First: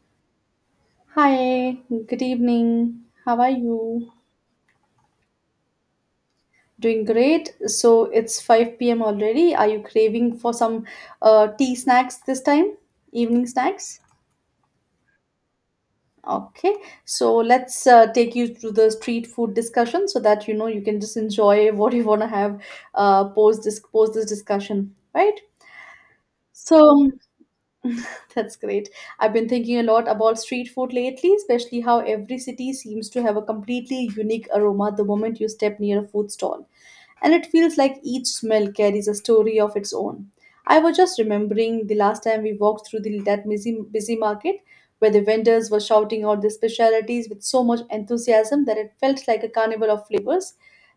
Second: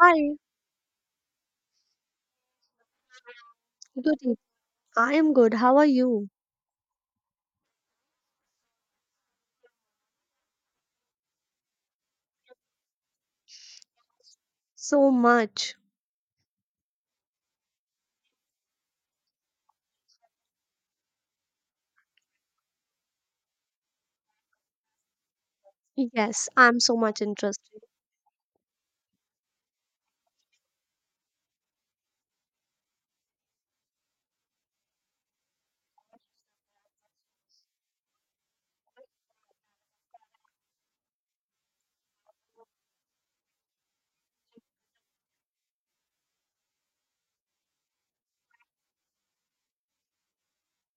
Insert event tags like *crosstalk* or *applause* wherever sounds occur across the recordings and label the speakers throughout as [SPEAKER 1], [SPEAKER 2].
[SPEAKER 1] Hi,
[SPEAKER 2] Hi, good evening. How are you?
[SPEAKER 1] good evening. I am good. How are you?
[SPEAKER 2] Doing great. So it's 5 p.m. already. Are you craving for some tea snacks this time? Evening snacks?
[SPEAKER 1] So much.
[SPEAKER 2] Okay. So let's take you through the street food discussion so that you know you can just enjoy *laughs* what you want to have post this discussion, right?
[SPEAKER 1] Yes, I'm so
[SPEAKER 2] So
[SPEAKER 1] much interested.
[SPEAKER 2] that's great. I've been thinking a lot about street food lately, especially how every city seems to have a completely unique aroma the moment you step near a food stall. And it feels like each smell carries a story of its own. I was just remembering the last time we walked through that busy market where the vendors were shouting out their specialities with so much enthusiasm that it felt like a carnival of flavors.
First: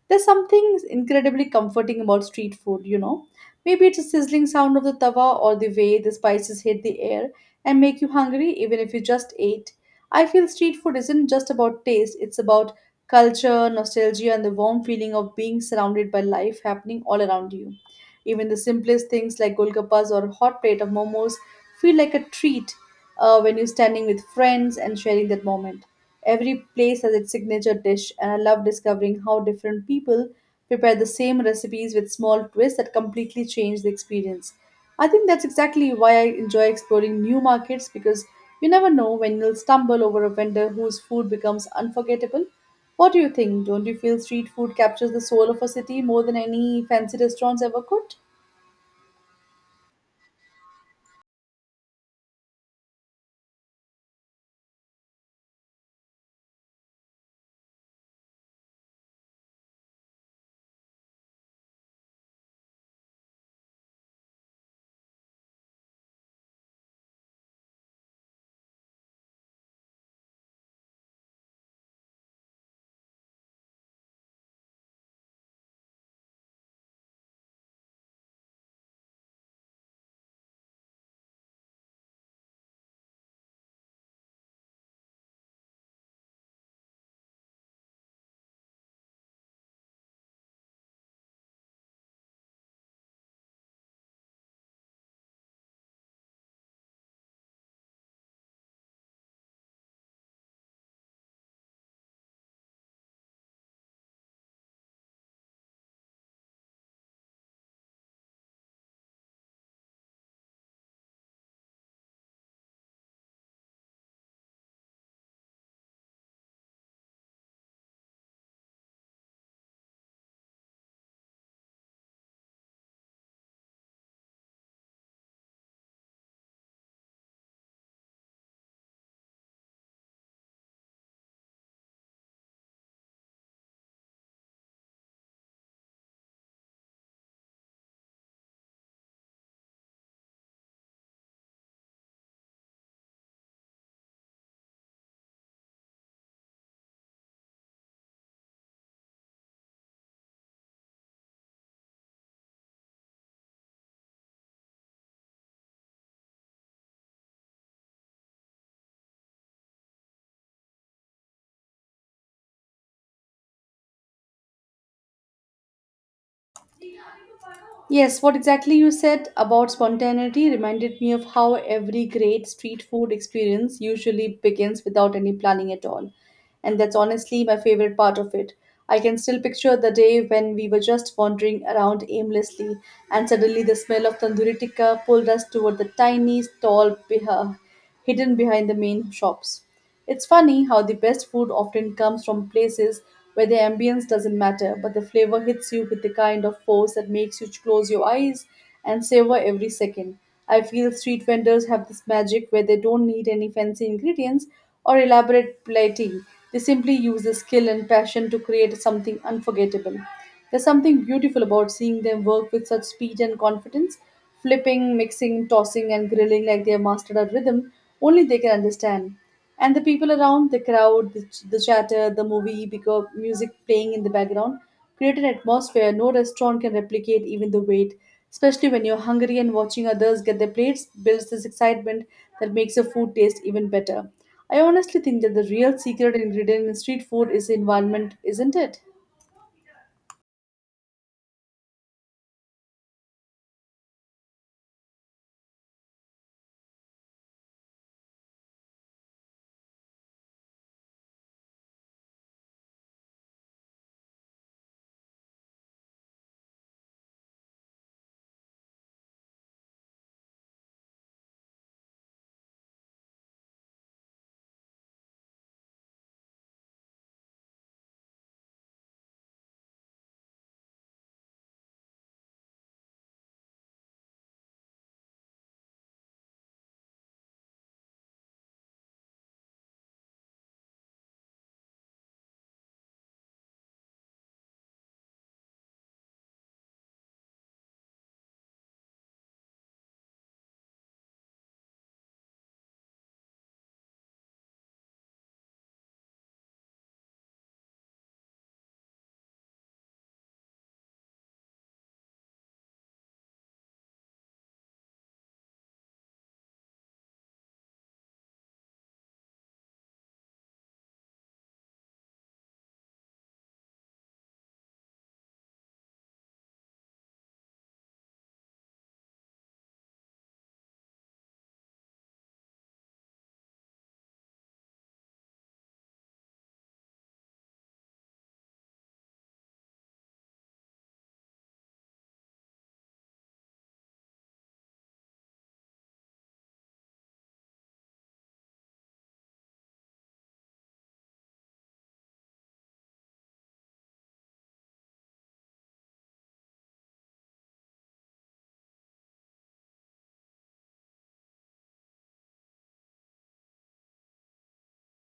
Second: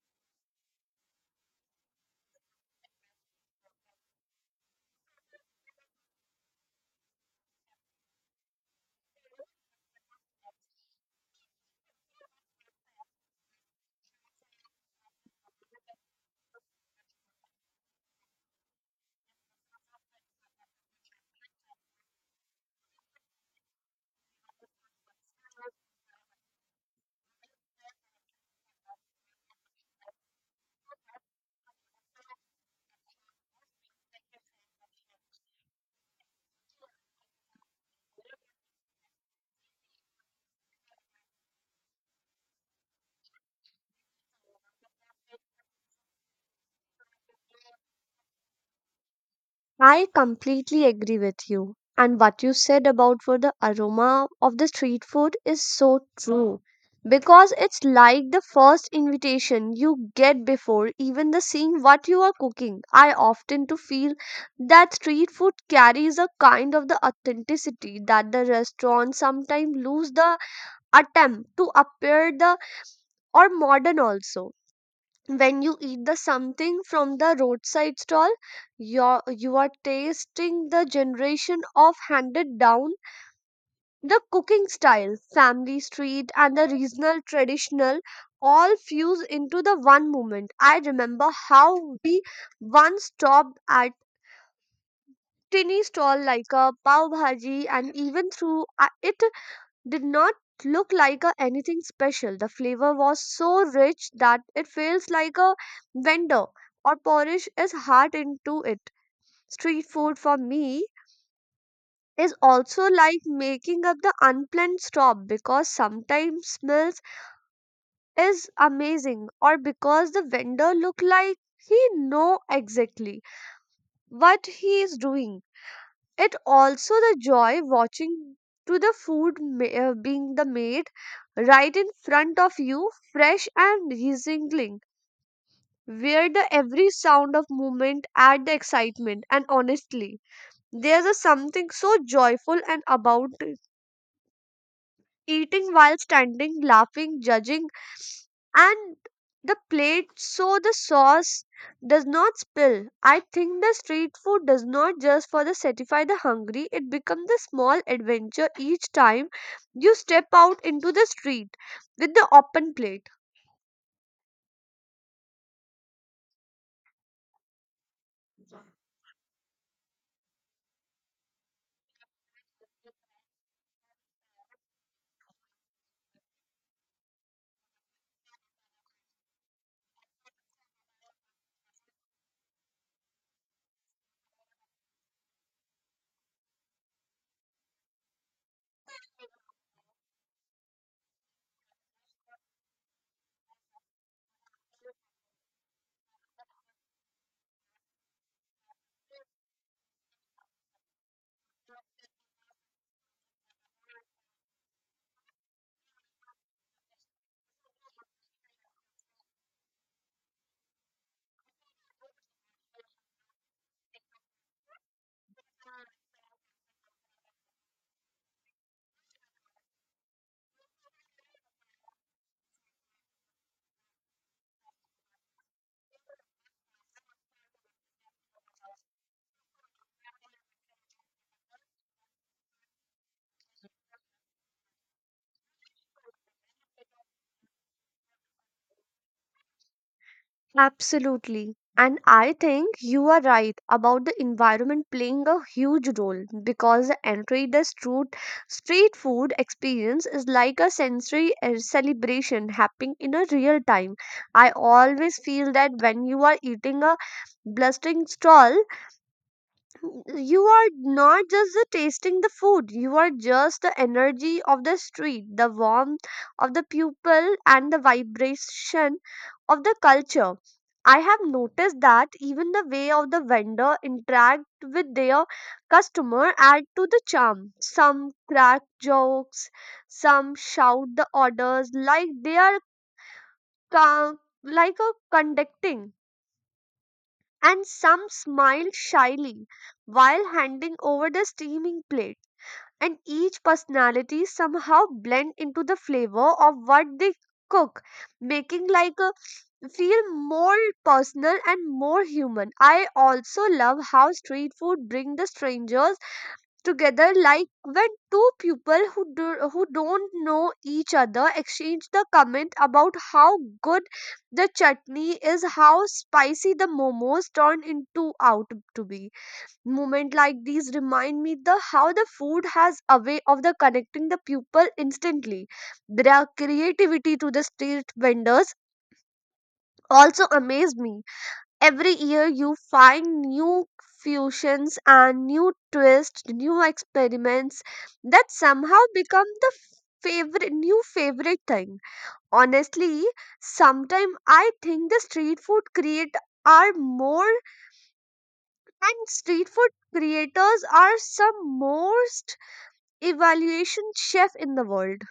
[SPEAKER 2] There's something incredibly comforting about street food. Maybe it's the sizzling sound of the tawa or the way the spices hit the air and make you hungry even if you just ate. I feel street food isn't just about taste, it's about culture, nostalgia, and the warm feeling of being surrounded by life happening all around you. Even the simplest things like golgappas or a hot plate of momos feel like a treat when you're standing with friends and sharing that moment. Every place has its signature dish, and I love discovering how different people prepare the same recipes with small twists that completely change the experience. I think that's exactly why I enjoy exploring new markets because you never know when you'll stumble over a vendor whose food becomes unforgettable. What do you think? Don't you feel street food captures the soul of a city more than any fancy restaurants ever could?
[SPEAKER 1] I completely agree with you. And what you said about for the aroma of the street food is so true. Because it's like the first invitation you get before even the seeing what you are cooking. I often to feel that street food carries a kind of the authenticity that the restaurants sometimes lose the attempt to appear the or modern also when you eat the something from the roadside stall you are tasting the generation of handed down the cooking style family street and the regional traditional all fuse into the one moment. I remember how we once stopped at tiny stall like a pav bhaji and even through it did not look like a anything special. The flavor was so rich that it feels like a vendor or polish is hard into it. Street food for me is also like making up the unplanned stop because sometimes smells is amazing or because the vendor look like he know exactly what he is doing. It also the joy watching to the food being the made right in front of you fresh and sizzling, where the every sound of movement add the excitement. And honestly, there's a something so joyful and about eating while standing, laughing, judging, and the plate so the sauce does not spill. I think the street food does not just for the satisfy the hungry, it becomes a small adventure each time you step out into the street with the open plate.
[SPEAKER 2] Yes, what exactly you said about spontaneity reminded me of how every great street food experience usually begins without any planning at all. And that's honestly my favorite part of it. I can still picture the day when we were just wandering around aimlessly, and suddenly the smell of tandoori tikka pulled us toward the tiny stall hidden behind the main shops. It's funny how the best food often comes from places where the ambience doesn't matter, but the flavor hits you with the kind of force that makes you close your eyes and savor every second. I feel street vendors have this magic where they don't need any fancy ingredients or elaborate plating. They simply use the skill and passion to create something unforgettable. There's something beautiful about seeing them work with such speed and confidence, flipping, mixing, tossing, and grilling like they have mastered a rhythm only they can understand. And the people around, the crowd, the chatter, the movie because music playing in the background create an atmosphere no restaurant can replicate. Even the wait, especially when you're hungry and watching others get their plates, builds this excitement that makes the food taste even better. I honestly think that the real secret ingredient in street food is the environment, isn't it?
[SPEAKER 1] Absolutely. And I think you are right about the environment playing a huge role because the Enreda's street food experience is like a sensory celebration happening in a real time. I always feel that when you are eating a blustering stall you are not just the tasting the food, you are just the energy of the street, the warmth of the people, and the vibration of the culture. I have noticed that even the way of the vendor interact with their customer add to the charm. Some crack jokes, some shout the orders like they are ca- like a conducting, and some smiled shyly while handing over the steaming plate. And each personality somehow blend into the flavor of what they cook, making like a feel more personal and more human. I also love how street food bring the strangers together, like when two people who don't know each other exchange the comment about how good the chutney is, how spicy the momos turn into out to be. Moment like these remind me the how the food has a way of the connecting the people instantly. Their creativity to the street vendors also amaze me. Every year you find new fusions and new twists, new experiments that somehow become the favorite new favorite thing. Honestly, sometimes I think the street food create are more, and street food creators are some most evaluation chef in the world.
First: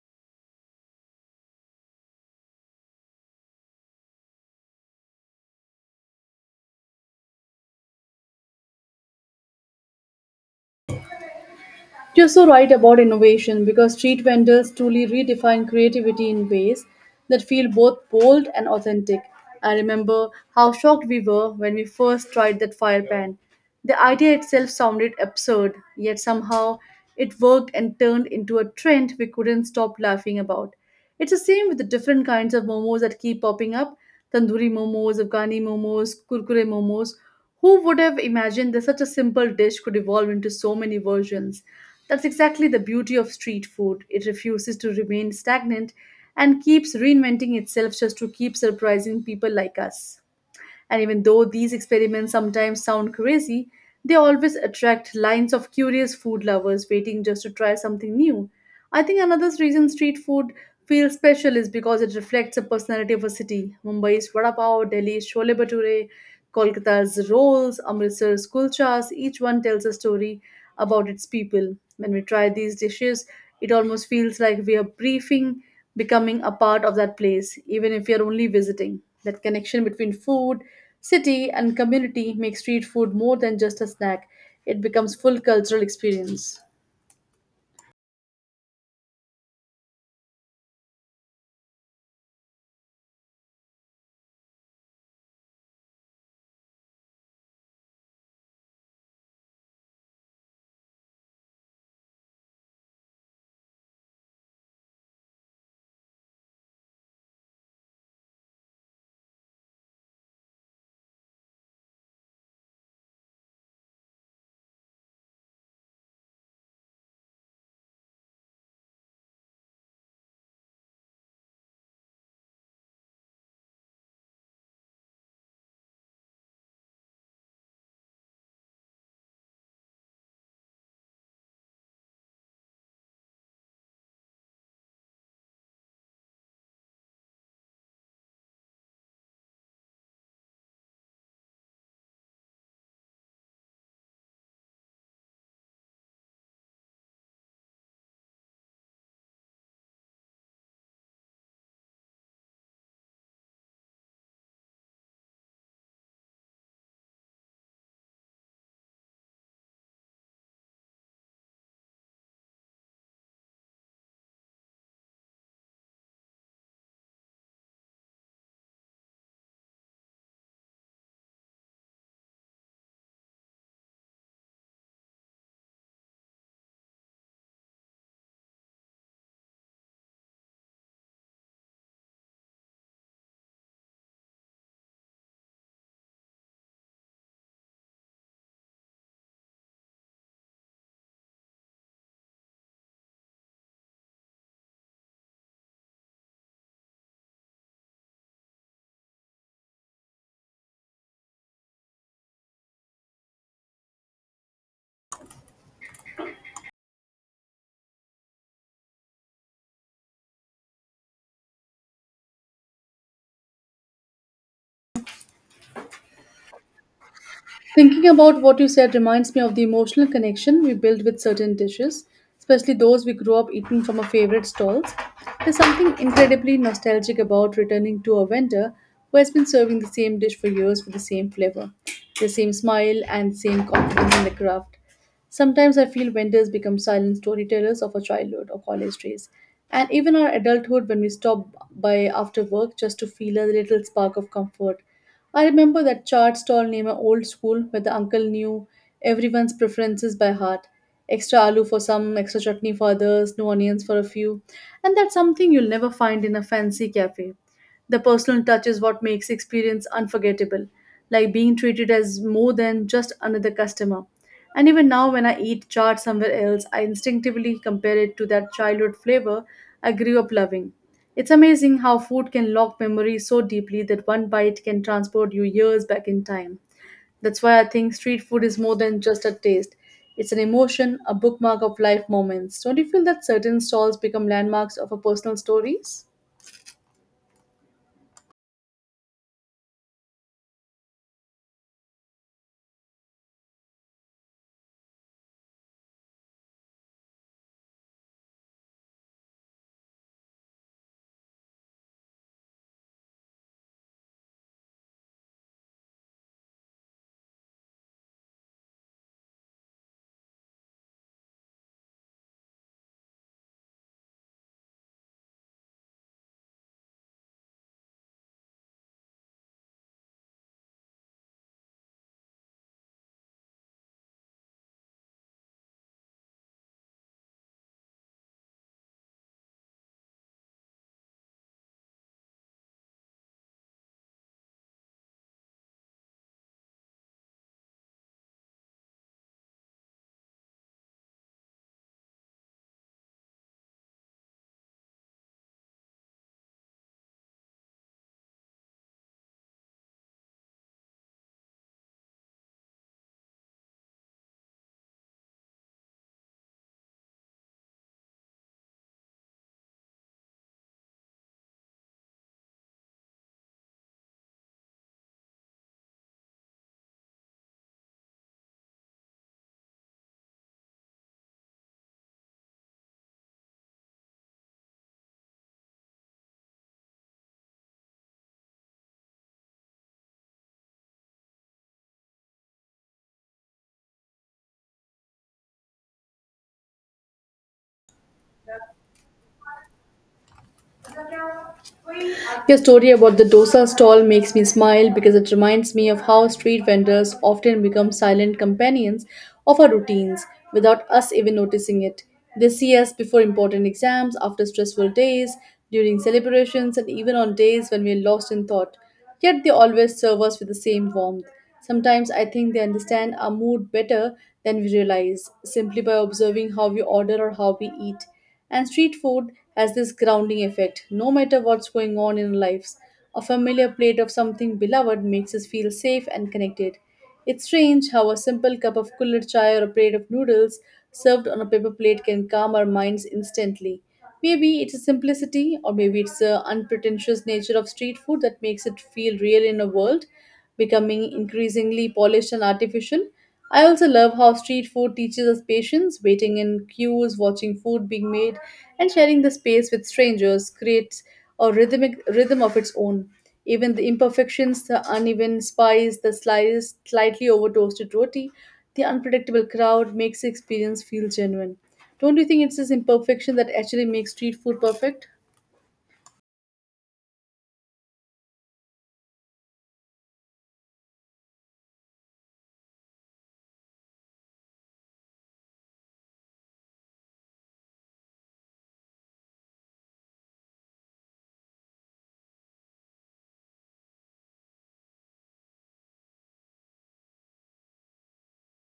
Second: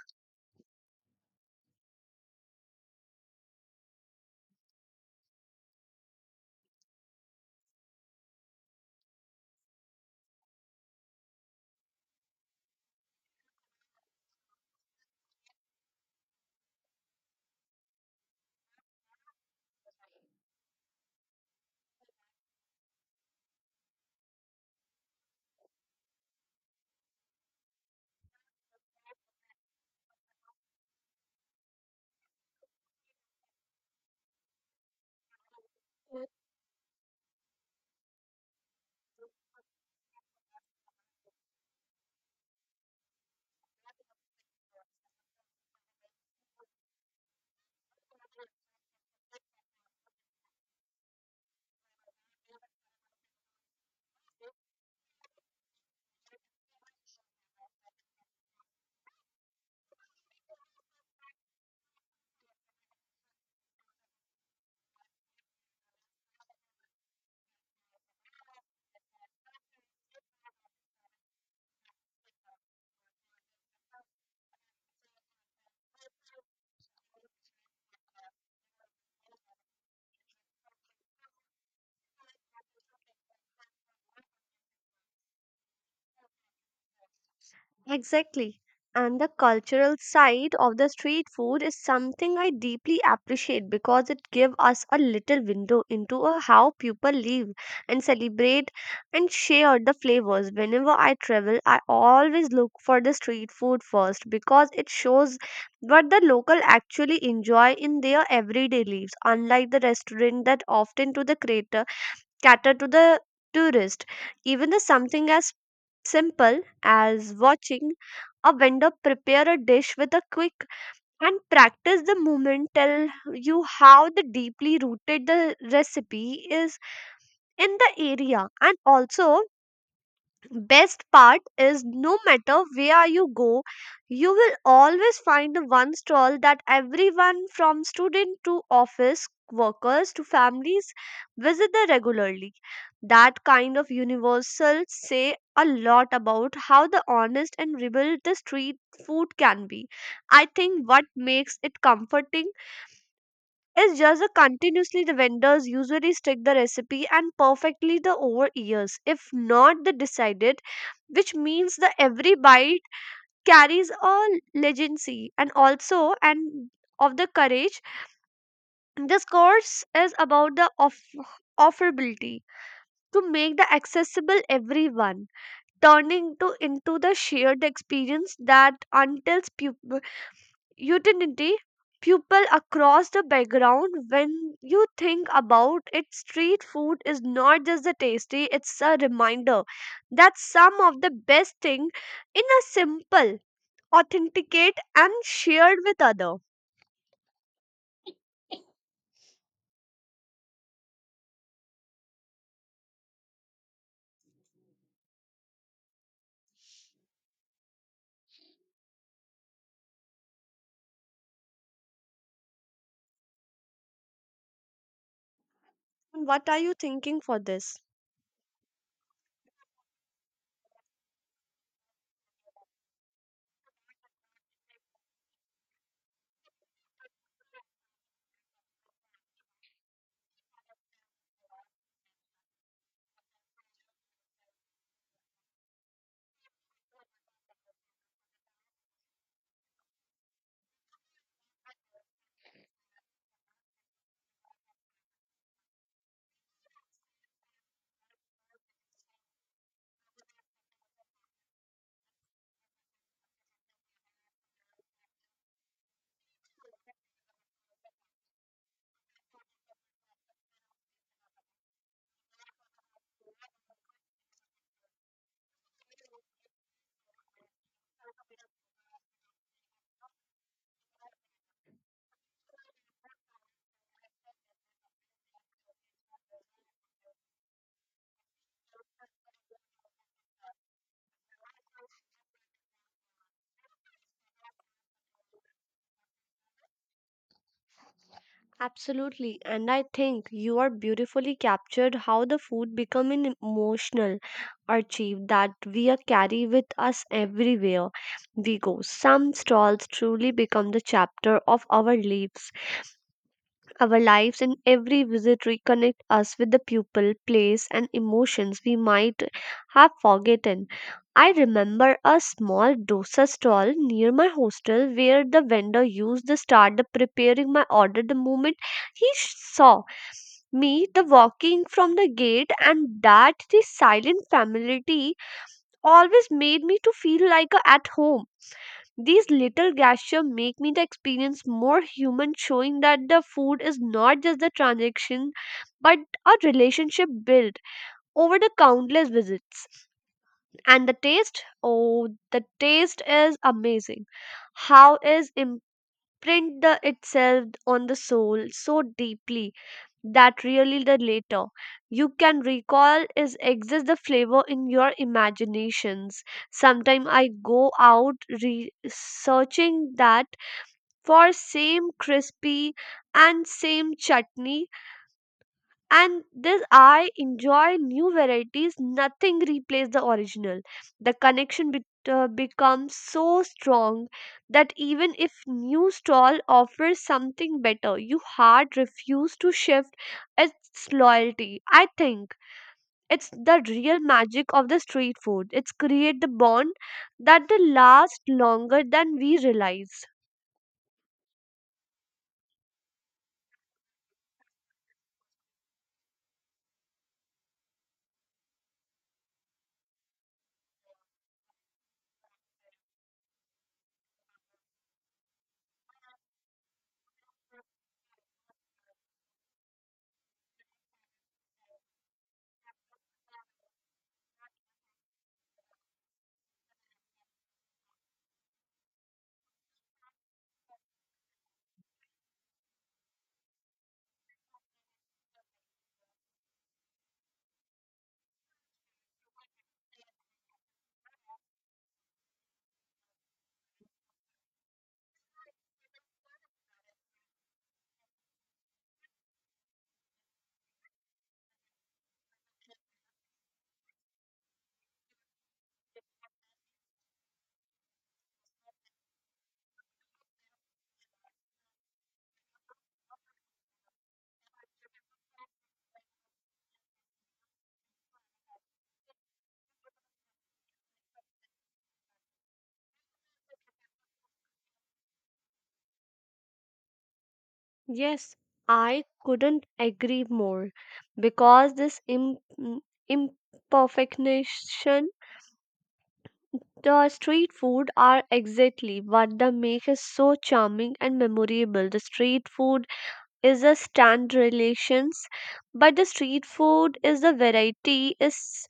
[SPEAKER 2] You're so right about innovation because street vendors truly redefine creativity in ways that feel both bold and authentic. I remember how shocked we were when we first tried that fire pan. The idea itself sounded absurd, yet somehow it worked and turned into a trend we couldn't stop laughing about. It's the same with the different kinds of momos that keep popping up: tandoori momos, Afghani momos, kurkure momos. Who would have imagined that such a simple dish could evolve into so many versions? That's exactly the beauty of street food. It refuses to remain stagnant and keeps reinventing itself just to keep surprising people like us. And even though these experiments sometimes sound crazy, they always attract lines of curious food lovers waiting just to try something new. I think another reason street food feels special is because it reflects the personality of a city. Mumbai's vada pav, Delhi's chole bhature, Kolkata's rolls, Amritsar's kulchas, each one tells a story about its people. When we try these dishes, it almost feels like we are briefing, becoming a part of that place, even if we are only visiting. That connection between food, city and community make street food more than just a snack, it becomes full cultural experience.
[SPEAKER 1] Exactly. And the cultural side of the street food is something I deeply appreciate because it gives us a little window into a how people live and celebrate and share the flavors. Whenever I travel, I always look for the street food first because it shows what the local actually enjoy in their everyday lives, unlike the restaurant that often to the creator cater to the tourist. Even the something as simple as watching a vendor prepare a dish with a quick and practice the movement tell you how the deeply rooted the recipe is in the area. And also, best part is no matter where you go, you will always find one stall that everyone from student to office workers to families visit there regularly. That kind of universal say a lot about how the honest and rebuild the street food can be. I think what makes it comforting, it's just a continuously the vendors usually stick the recipe and perfectly the over years. If not the decided, which means the every bite carries a legacy, and also and of the courage. This course is about the offerability to make the accessible everyone, turning to into the shared experience that untells unity people across the background. When you think about it, street food is not just the tasty, it's a reminder that some of the best thing in a simple authenticate and shared with other. What are you thinking for this?
[SPEAKER 2] Thinking about what you said reminds me of the emotional connection we build with certain dishes, especially those we grew up eating from our favorite stalls. There's something incredibly nostalgic about returning to a vendor who has been serving the same dish for years with the same flavor, the same smile, and the same confidence in the craft. Sometimes I feel vendors become silent storytellers of our childhood or college days, and even our adulthood when we stop by after work just to feel a little spark of comfort. I remember that chart stall near my old school where the uncle knew everyone's preferences by heart. Extra aloo for some, extra chutney for others, no onions for a few. And that's something you'll never find in a fancy cafe. The personal touch is what makes experience unforgettable, like being treated as more than just another customer. And even now, when I eat chaat somewhere else, I instinctively compare it to that childhood flavor I grew up loving. It's amazing how food can lock memories so deeply that one bite can transport you years back in time. That's why I think street food is more than just a taste. It's an emotion, a bookmark of life moments. Don't you feel that certain stalls become landmarks of our personal stories?
[SPEAKER 1] Absolutely, and I think you are beautifully captured how the food become an emotional achieve that we are carry with us everywhere we go. Some stalls truly become the chapter of our lives, and every visit reconnect us with the people, place, and emotions we might have forgotten. I remember a small dosa stall near my hostel where the vendor used to start the preparing my order the moment he saw me the walking from the gate, and that the silent familiarity always made me to feel like a at home. These little gestures make me the experience more human, showing that the food is not just the transaction but a relationship built over the countless visits. And the taste, oh, the taste is amazing. How is imprint the itself on the soul so deeply that really the later you can recall is exists the flavor in your imaginations. Sometimes I go out researching that for same crispy and same chutney, and this I enjoy new varieties. Nothing replaces the original. The connection bet becomes so strong that even if new stall offers something better, you hard refuse to shift its loyalty. I think it's the real magic of the street food, it's create the bond that they last longer than we realize.
[SPEAKER 2] Your story about the dosa stall makes me smile because it reminds me of how street vendors often become silent companions of our routines without us even noticing it. They see us before important exams, after stressful days, during celebrations, and even on days when we are lost in thought. Yet they always serve us with the same warmth. Sometimes I think they understand our mood better than we realize, simply by observing how we order or how we eat. And street food has this grounding effect. No matter what's going on in our lives, a familiar plate of something beloved makes us feel safe and connected. It's strange how a simple cup of cooler chai or a plate of noodles served on a paper plate can calm our minds instantly. Maybe it's a simplicity, or maybe it's the unpretentious nature of street food that makes it feel real in a world becoming increasingly polished and artificial. I also love how street food teaches us patience, waiting in queues, watching food being made, and sharing the space with strangers creates a rhythmic rhythm of its own. Even the imperfections, the uneven spice, the sliced, slightly over toasted roti, the unpredictable crowd makes the experience feel genuine. Don't you think it's this imperfection that actually makes street food perfect?
[SPEAKER 1] Yes, I couldn't agree more because this imperfection the street food are exactly what the make is so charming and memorable. The street food is a stand relations, but the street food is the variety is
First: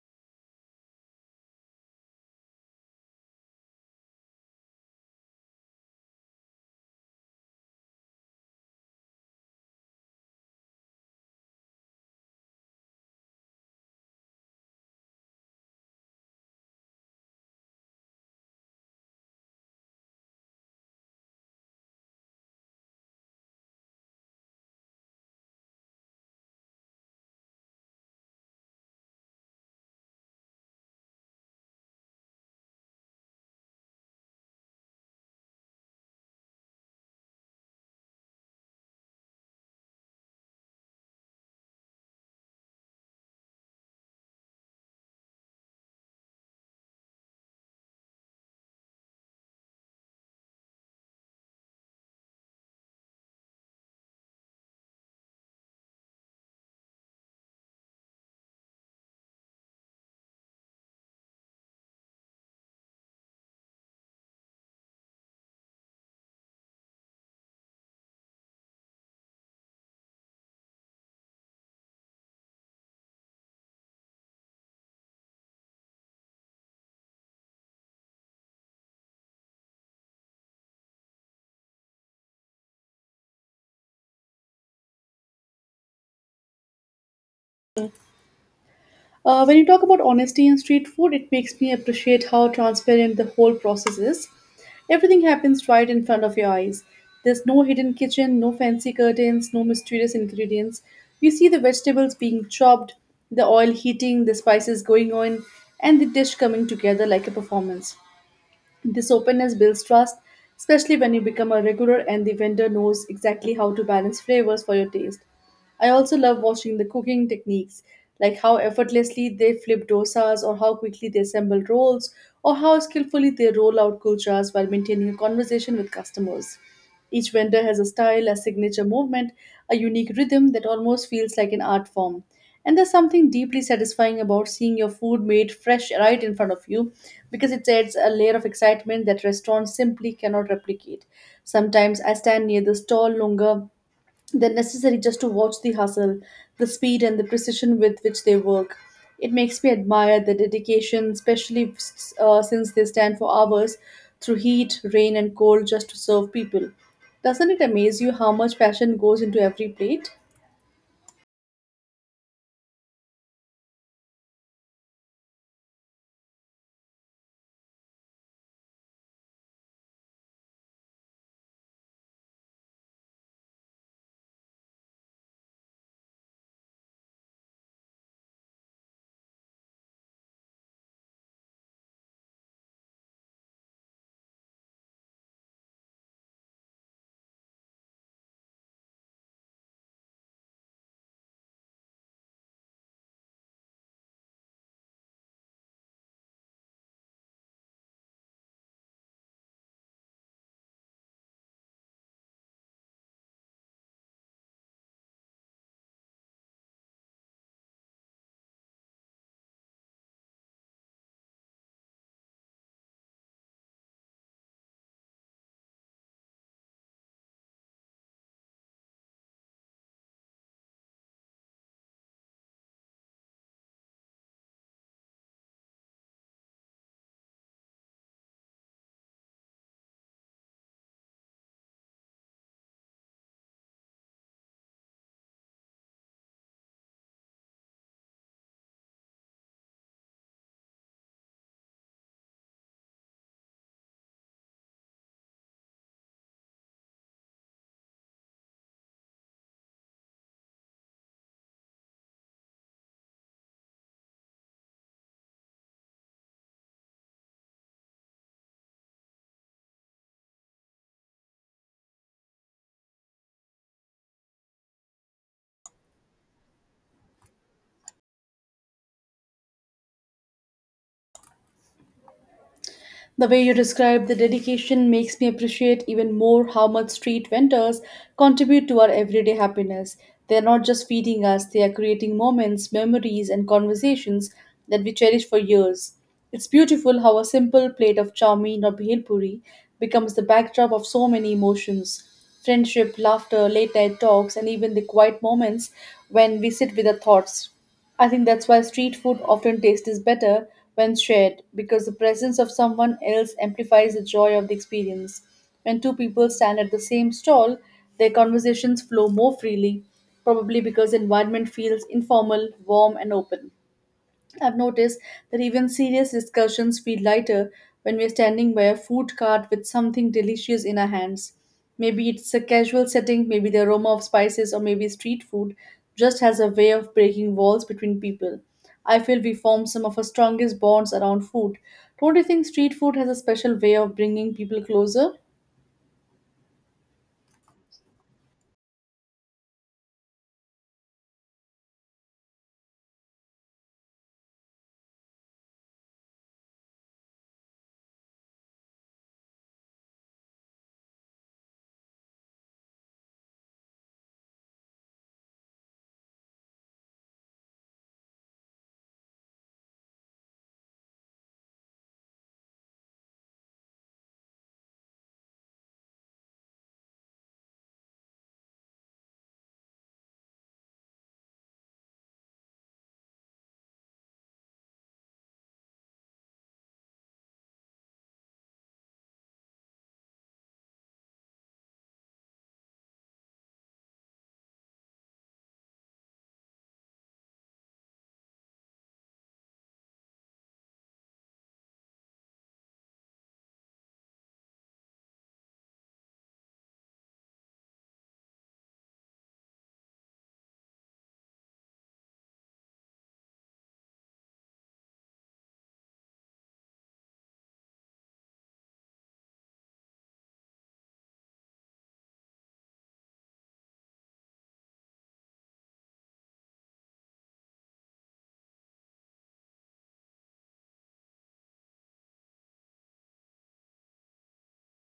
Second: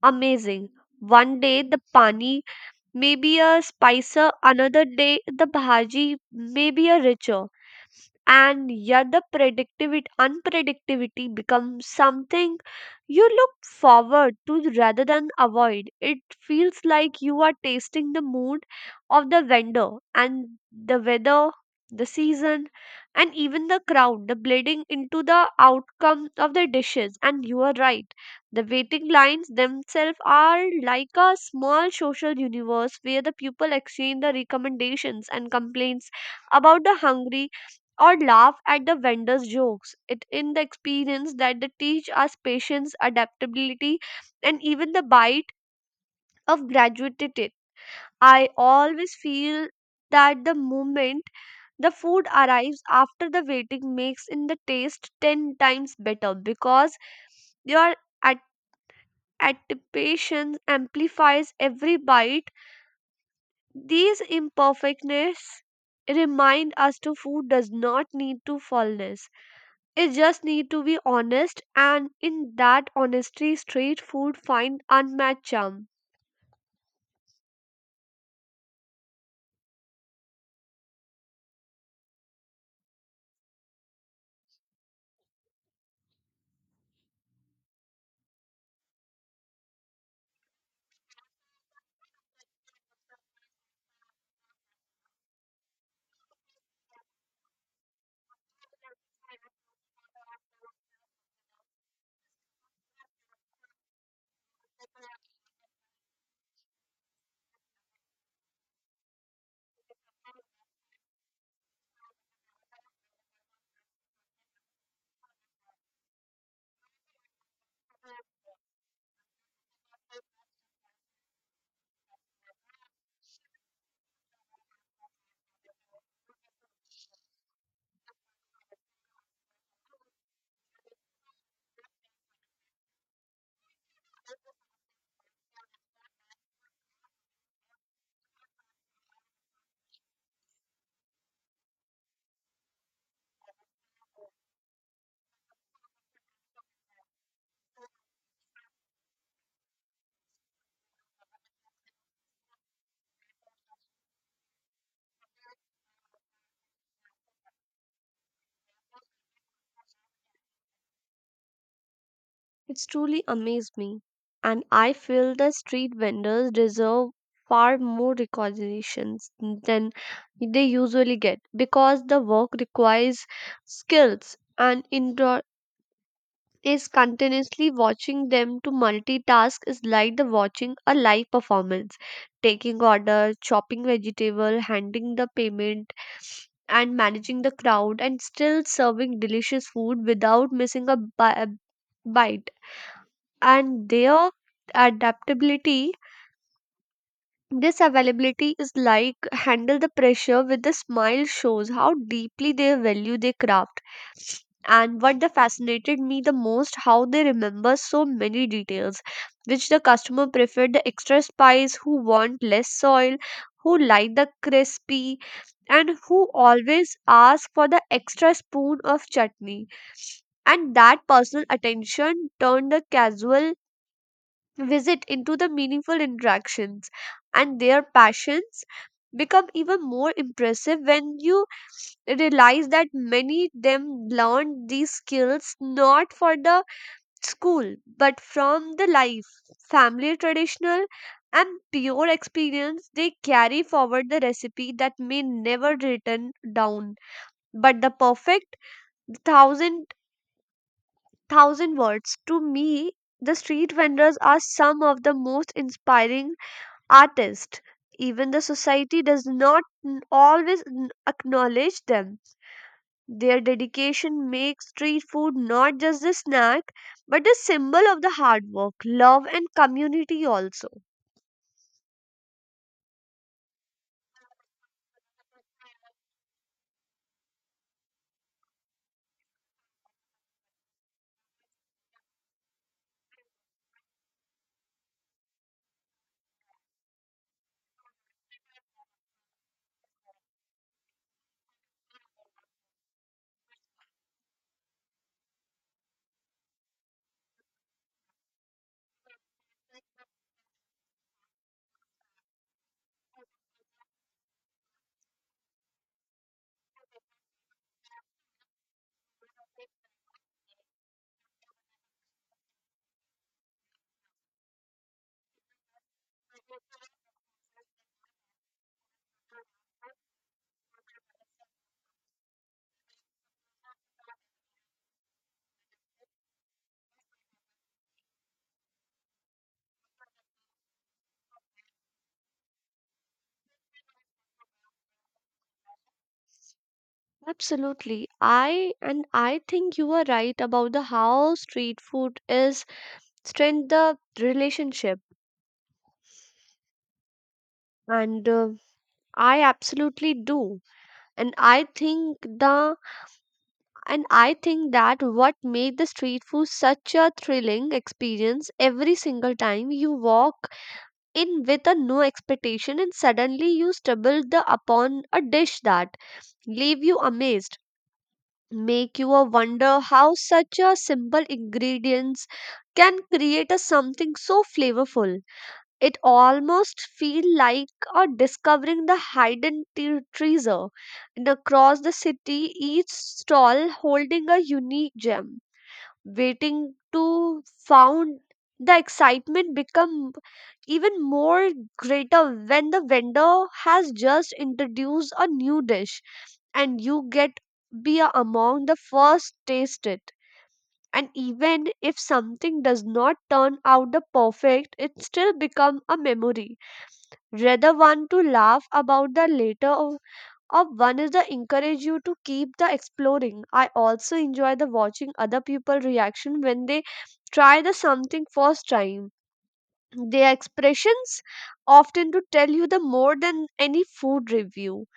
[SPEAKER 1] amazing. One day the pani may be a spicer, another day the bhaji may be a richer, and yet the predictivity unpredictability becomes something you look forward to rather than avoid. It feels like you are tasting the mood of the vendor and the weather, the season, and even the crowd the bleeding into the outcome of the dishes. And you are right, the waiting lines themselves are like a small social universe where the people exchange the recommendations and complaints about the hungry or laugh at the vendor's jokes. It in the experience that they teach us patience, adaptability, and even the bite of gratuity. I always feel that the moment the food arrives after the waiting makes in the taste 10 times better because your at- anticipation amplifies every bite. These imperfectness remind us to food does not need to fullness. It just need to be honest, and in that honesty street food find unmatched charm.
[SPEAKER 2] When you talk about honesty in street food, it makes me appreciate how transparent the whole process is. Everything happens right in front of your eyes. There's no hidden kitchen, no fancy curtains, no mysterious ingredients. You see the vegetables being chopped, the oil heating, the spices going on, and the dish coming together like a performance. This openness builds trust, especially when you become a regular and the vendor knows exactly how to balance flavors for your taste. I also love watching the cooking techniques, like how effortlessly they flip dosas, or how quickly they assemble rolls, or how skillfully they roll out kulchas while maintaining a conversation with customers. Each vendor has a style, a signature movement, a unique rhythm that almost feels like an art form. And there's something deeply satisfying about seeing your food made fresh right in front of you because it adds a layer of excitement that restaurants simply cannot replicate. Sometimes I stand near the stall longer they're necessary just to watch the hustle, the speed, and the precision with which they work. It makes me admire their dedication, especially since they stand for hours through heat, rain, and cold just to serve people. Doesn't it amaze you how much passion goes into every plate?
[SPEAKER 1] It's truly amazed me. And I feel the street vendors deserve far more recognitions than they usually get because the work requires skills, and is continuously watching them to multitask is like the watching a live performance. Taking order, chopping vegetable, handing the payment, and managing the crowd, and still serving delicious food without missing a bi- bite. And their adaptability, this availability is like handle the pressure with a smile shows how deeply they value their craft. And what the fascinated me the most how they remember so many details, which the customer preferred the extra spice, who want less soil, who like the crispy, and who always ask for the extra spoon of chutney. And that personal attention turned the casual visit into the meaningful interactions. And their passions become even more impressive when you realize that many them learned these skills not for the school but from the life, family traditional, and pure experience. They carry forward the recipe that may never written down but the perfect thousand thousand words. To me, the street vendors are some of the most inspiring artists. Even the society does not always acknowledge them. Their dedication makes street food not just a snack but a symbol of the hard work, love, and community also.
[SPEAKER 2] The way you describe the dedication makes me appreciate even more how much street vendors contribute to our everyday happiness. They are not just feeding us, they are creating moments, memories, and conversations that we cherish for years. It's beautiful how a simple plate of chow mein or bhel puri becomes the backdrop of so many emotions: friendship, laughter, late night talks, and even the quiet moments when we sit with our thoughts. I think that's why street food often tastes better when shared because the presence of someone else amplifies the joy of the experience. When two people stand at the same stall, their conversations flow more freely, probably because the environment feels informal, warm, and open. I've noticed that even serious discussions feel lighter when we're standing by a food cart with something delicious in our hands. Maybe it's a casual setting, maybe the aroma of spices, or maybe street food just has a way of breaking walls between people. I feel we form some of our strongest bonds around food. Don't you think street food has a special way of bringing people closer?
[SPEAKER 1] Absolutely. I think you are right about the how street food is strengthen the relationship. And I absolutely do. And I think the And I think that what made the street food such a thrilling experience every single time you walk in with a no expectation and suddenly you stumble the upon a dish that leave you amazed, make you a wonder how such a simple ingredients can create a something so flavorful. It almost feel like a discovering the hidden treasure. And across the city, each stall holding a unique gem waiting to found the excitement become even more greater when the vendor has just introduced a new dish and you get be among the first taste it. And even if something does not turn out the perfect, it still become a memory, rather one to laugh about the later or one is the encourage you to keep the exploring. I also enjoy the watching other people reaction when they try the something first time. Their expressions often to tell you the more than any food review,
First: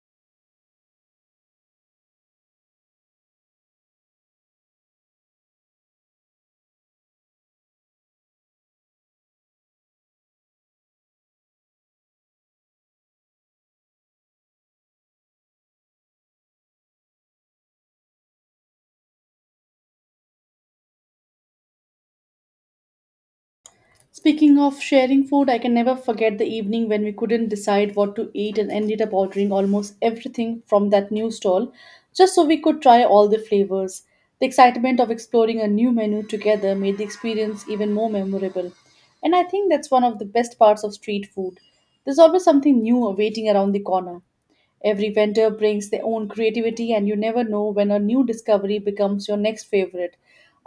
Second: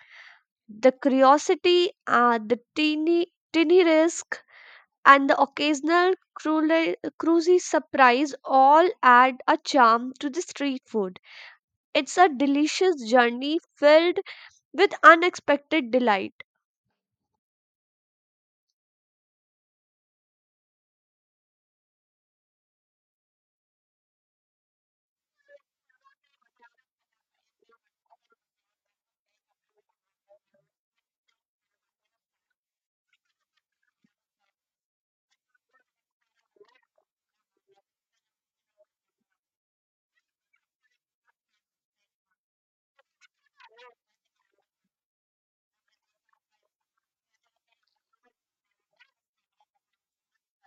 [SPEAKER 1] the curiosity, the teeny teeny risk, and the occasional cruel- cruisy surprise all add a charm to the street food. It's a delicious journey filled with unexpected delight.
[SPEAKER 2] Speaking of sharing food, I can never forget the evening when we couldn't decide what to eat and ended up ordering almost everything from that new stall just so we could try all the flavors. The excitement of exploring a new menu together made the experience even more memorable. And I think that's one of the best parts of street food. There's always something new waiting around the corner. Every vendor brings their own creativity, and you never know when a new discovery becomes your next favorite.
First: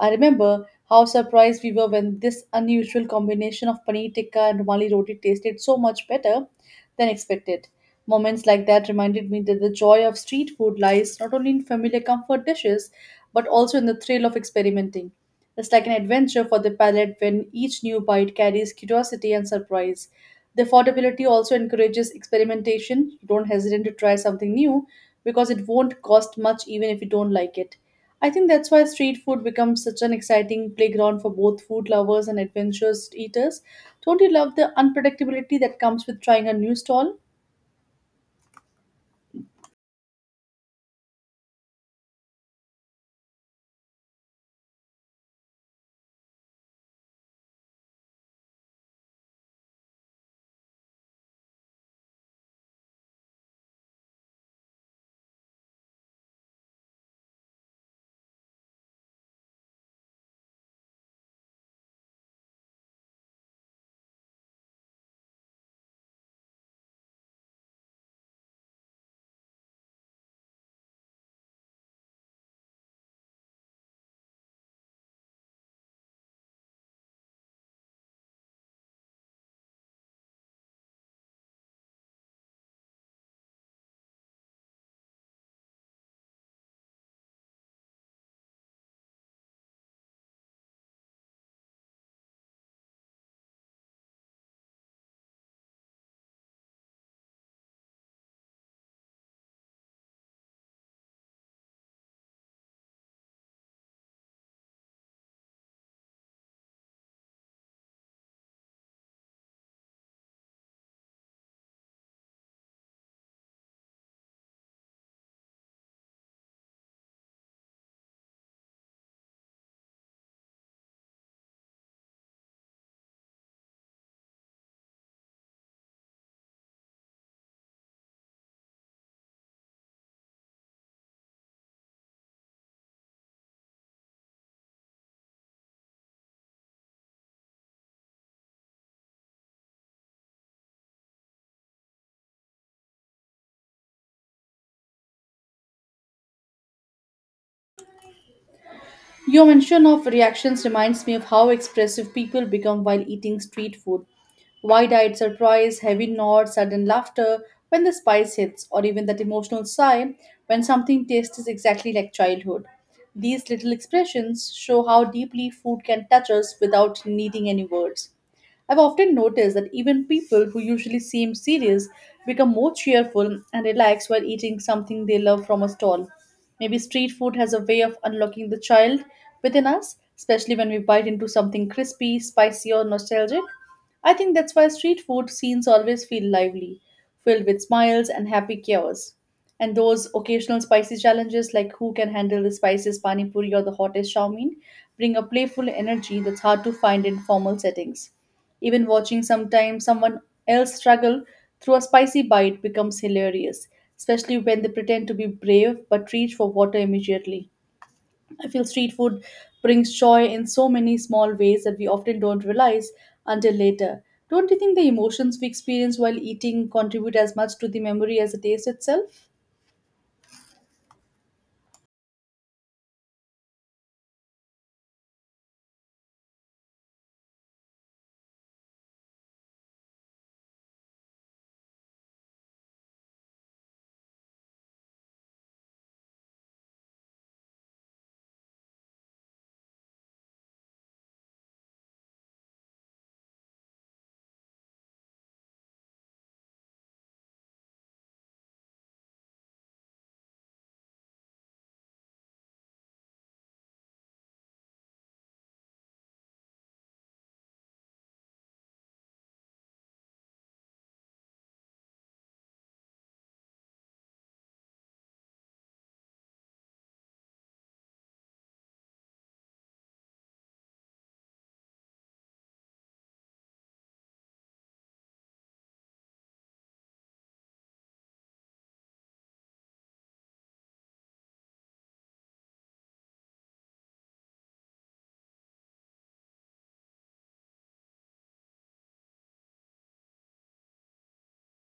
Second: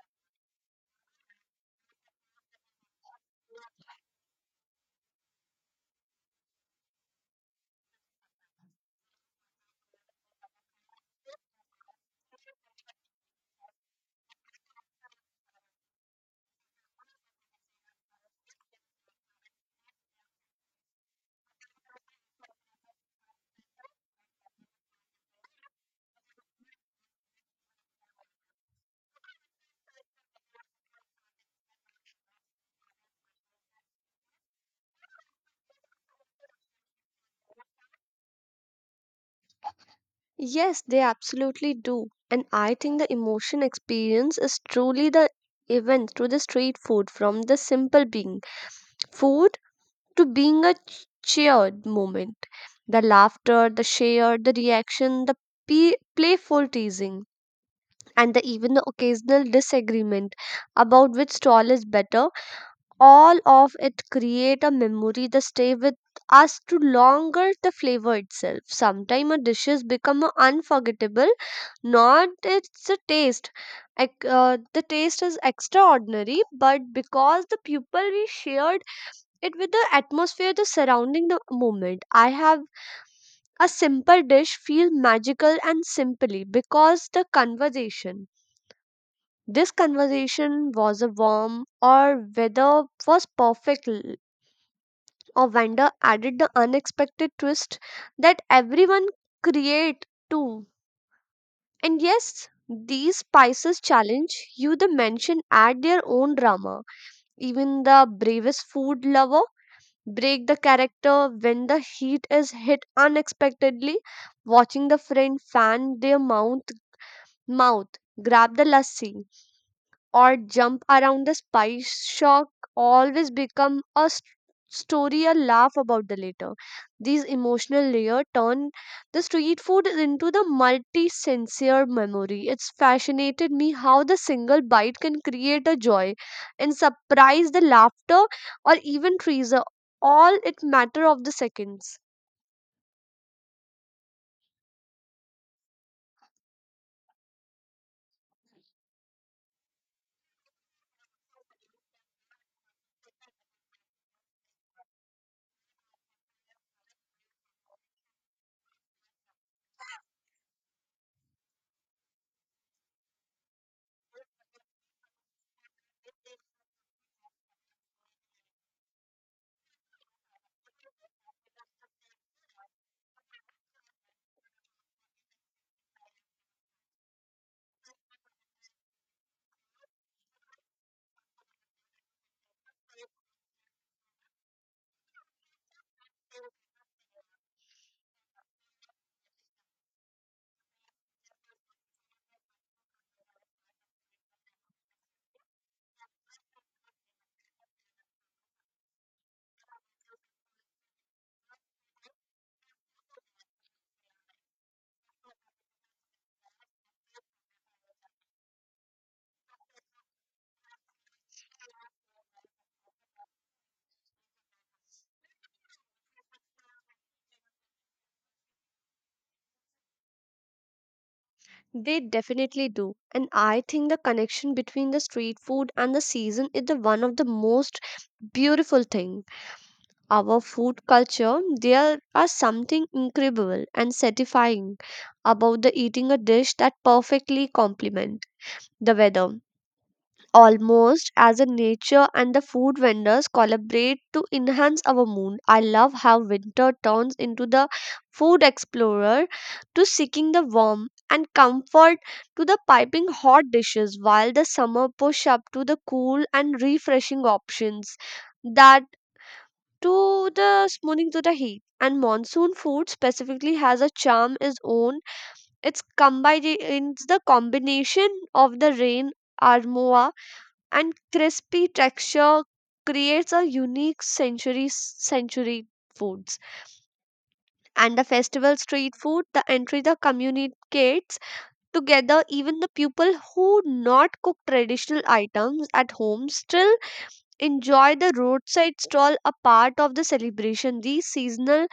[SPEAKER 2] I remember how surprised we were when this unusual combination of paneer tikka and rumali roti tasted so much better than expected. Moments like that reminded me that the joy of street food lies not only in familiar comfort dishes but also in the thrill of experimenting. It's like an adventure for the palate when each new bite carries curiosity and surprise. The affordability also encourages experimentation. You don't hesitate to try something new because it won't cost much even if you don't like it. I think that's why street food becomes such an exciting playground for both food lovers and adventurous eaters. Don't you love the unpredictability that comes with trying a new stall?
[SPEAKER 1] Yes, they absolutely do. And I think the emotion experience is truly the event through the street food, from the simple being food to being a cheered moment. The laughter, the share, the reaction, the playful teasing, and the, even the occasional disagreement about which stall is better, all of it create a memory that stay with us to longer the flavor itself. Sometimes a dishes become a unforgettable, not it's a taste. The taste is extraordinary, but because the people we shared it with, the atmosphere, the surrounding, the moment. I have a simple dish feel magical and simply because the conversation, this conversation was a warm or weather was perfect. Ovanda added the unexpected twist that everyone create too. And yes, these spices challenge you the mention add their own drama. Even the bravest food lover break the character when the heat is hit unexpectedly. Watching the friend fan their mouth, grab the lassi, or jump around the spice shock always become a story a laugh about the later. These emotional layer turn the street food into the multi-sincere memory. It's fascinated me how the single bite can create a joy and surprise the laughter or even treasure. All it matter of the seconds.
[SPEAKER 2] Your mention of reactions reminds me of how expressive people become while eating street food. Wide eyed surprise, heavy nods, sudden laughter when the spice hits, or even that emotional sigh when something tastes exactly like childhood. These little expressions show how deeply food can touch us without needing any words. I've often noticed that even people who usually seem serious become more cheerful and relaxed while eating something they love from a stall. Maybe street food has a way of unlocking the child within us, especially when we bite into something crispy, spicy, or nostalgic. I think that's why street food scenes always feel lively, filled with smiles and happy chaos. And those occasional spicy challenges, like who can handle the spiciest pani puri or the hottest shawmin, bring a playful energy that's hard to find in formal settings. Even watching sometimes someone else struggle through a spicy bite becomes hilarious, especially when they pretend to be brave but reach for water immediately. I feel street food brings joy in so many small ways that we often don't realize until later. Don't you think the emotions we experience while eating contribute as much to the memory as the taste itself?
[SPEAKER 1] They definitely do. And I think the connection between the street food and the season is the one of the most beautiful thing our food culture, there are something incredible and satisfying about the eating a dish that perfectly complement the weather. Almost as a nature and the food vendors collaborate to enhance our mood. I love how winter turns into the food explorer to seeking the warmth and comfort to the piping hot dishes, while the summer push up to the cool and refreshing options that to the smoothing to the heat. And monsoon food specifically has a charm its own. It's the combination of the rain, armoa, and crispy texture creates a unique century foods. And the festival street food, the entry the communicates together, even the people who not cook traditional items at home still enjoy the roadside stall a part of the celebration. These seasonal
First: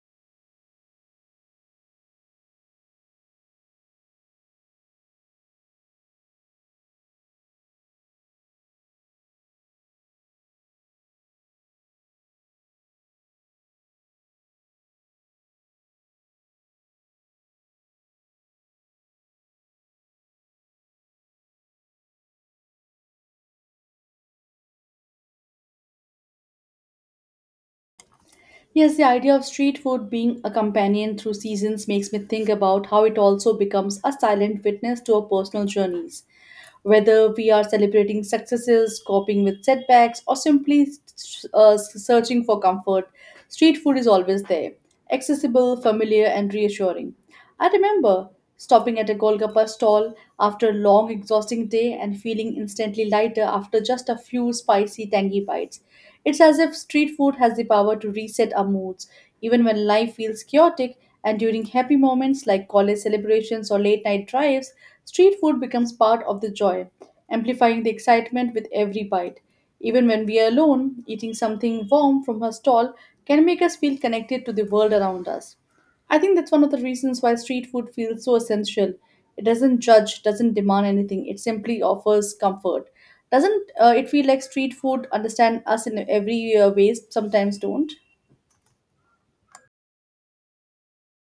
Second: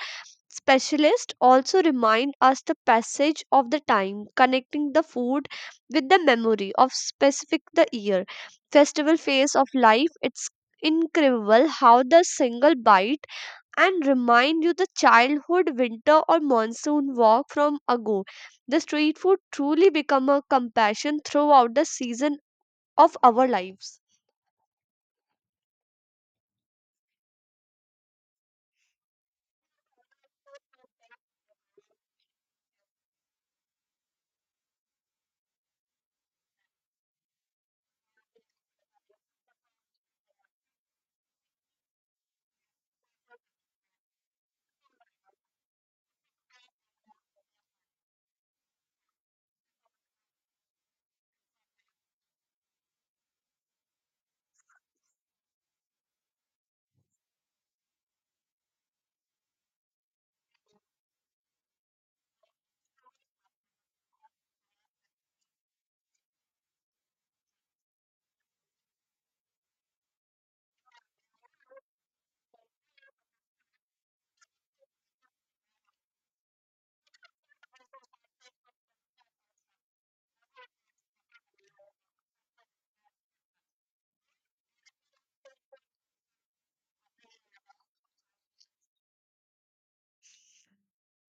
[SPEAKER 1] specialists also remind us the passage of the time, connecting the food with the memory of specific the year, festival phase of life. It's incredible how the single bite and remind you the childhood winter or monsoon walk from ago. The street food truly become a compassion throughout the season of our lives.
[SPEAKER 2] Yes, the idea of street food being a companion through seasons makes me think about how it also becomes a silent witness to our personal journeys. Whether we are celebrating successes, coping with setbacks, or simply searching for comfort, street food is always there, accessible, familiar, and reassuring. I remember stopping at a Golgappa stall after a long, exhausting day and feeling instantly lighter after just a few spicy, tangy bites. It's as if street food has the power to reset our moods, even when life feels chaotic. And during happy moments like college celebrations or late night drives, street food becomes part of the joy, amplifying the excitement with every bite. Even when we are alone, eating something warm from her stall can make us feel connected to the world around us. I think that's one of the reasons why street food feels so essential. It doesn't judge, doesn't demand anything. It simply offers comfort. Doesn't it feel like street food understand us in every ways? Sometimes don't.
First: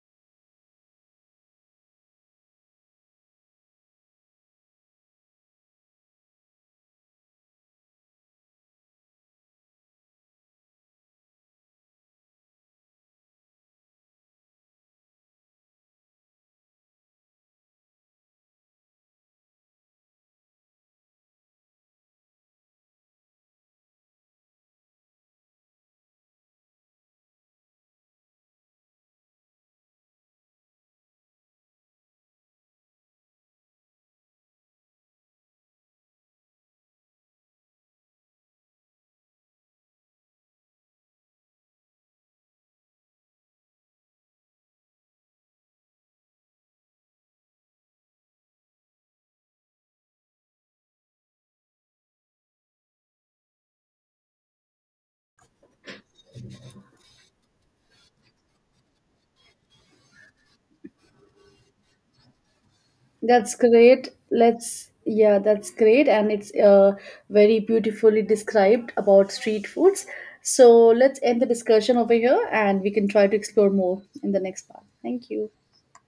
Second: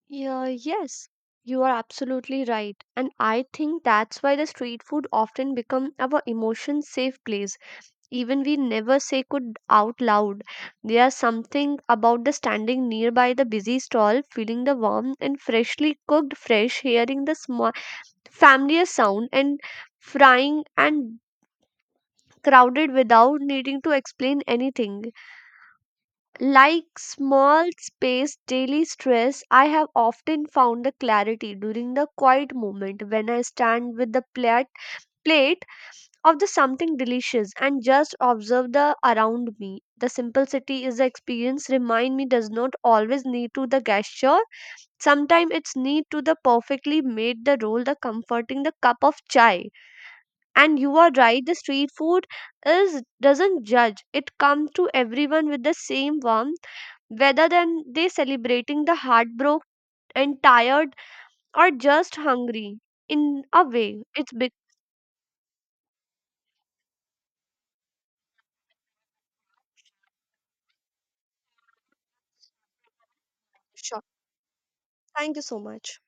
[SPEAKER 1] Yeah, yes, you are absolutely right. And I think that's why the street food often become our emotion safe place. Even we never say good out loud. There's something about the standing nearby the busy stall, feeling the warm and freshly cooked fresh, hearing the small familiar sound and frying and crowded without needing to explain anything. Like small space daily stress, I have often found the clarity during the quiet moment when I stand with the plate of the something delicious and just observe the around me. The simplicity is the experience remind me does not always need to the gesture. Sometimes it's need to the perfectly made the roll the comforting the cup of chai. And you are right, the street food is doesn't judge. It comes to everyone with the same warmth whether than they celebrating the heartbroken and tired or just hungry in
[SPEAKER 2] That's
[SPEAKER 1] a way
[SPEAKER 2] great.
[SPEAKER 1] it's big.
[SPEAKER 2] Yeah, that's great. And it's very beautifully described about street foods. So let's end the discussion over here and we can try to explore more
[SPEAKER 1] Sure,
[SPEAKER 2] in the next part. Thank
[SPEAKER 1] thank you
[SPEAKER 2] you.
[SPEAKER 1] so much.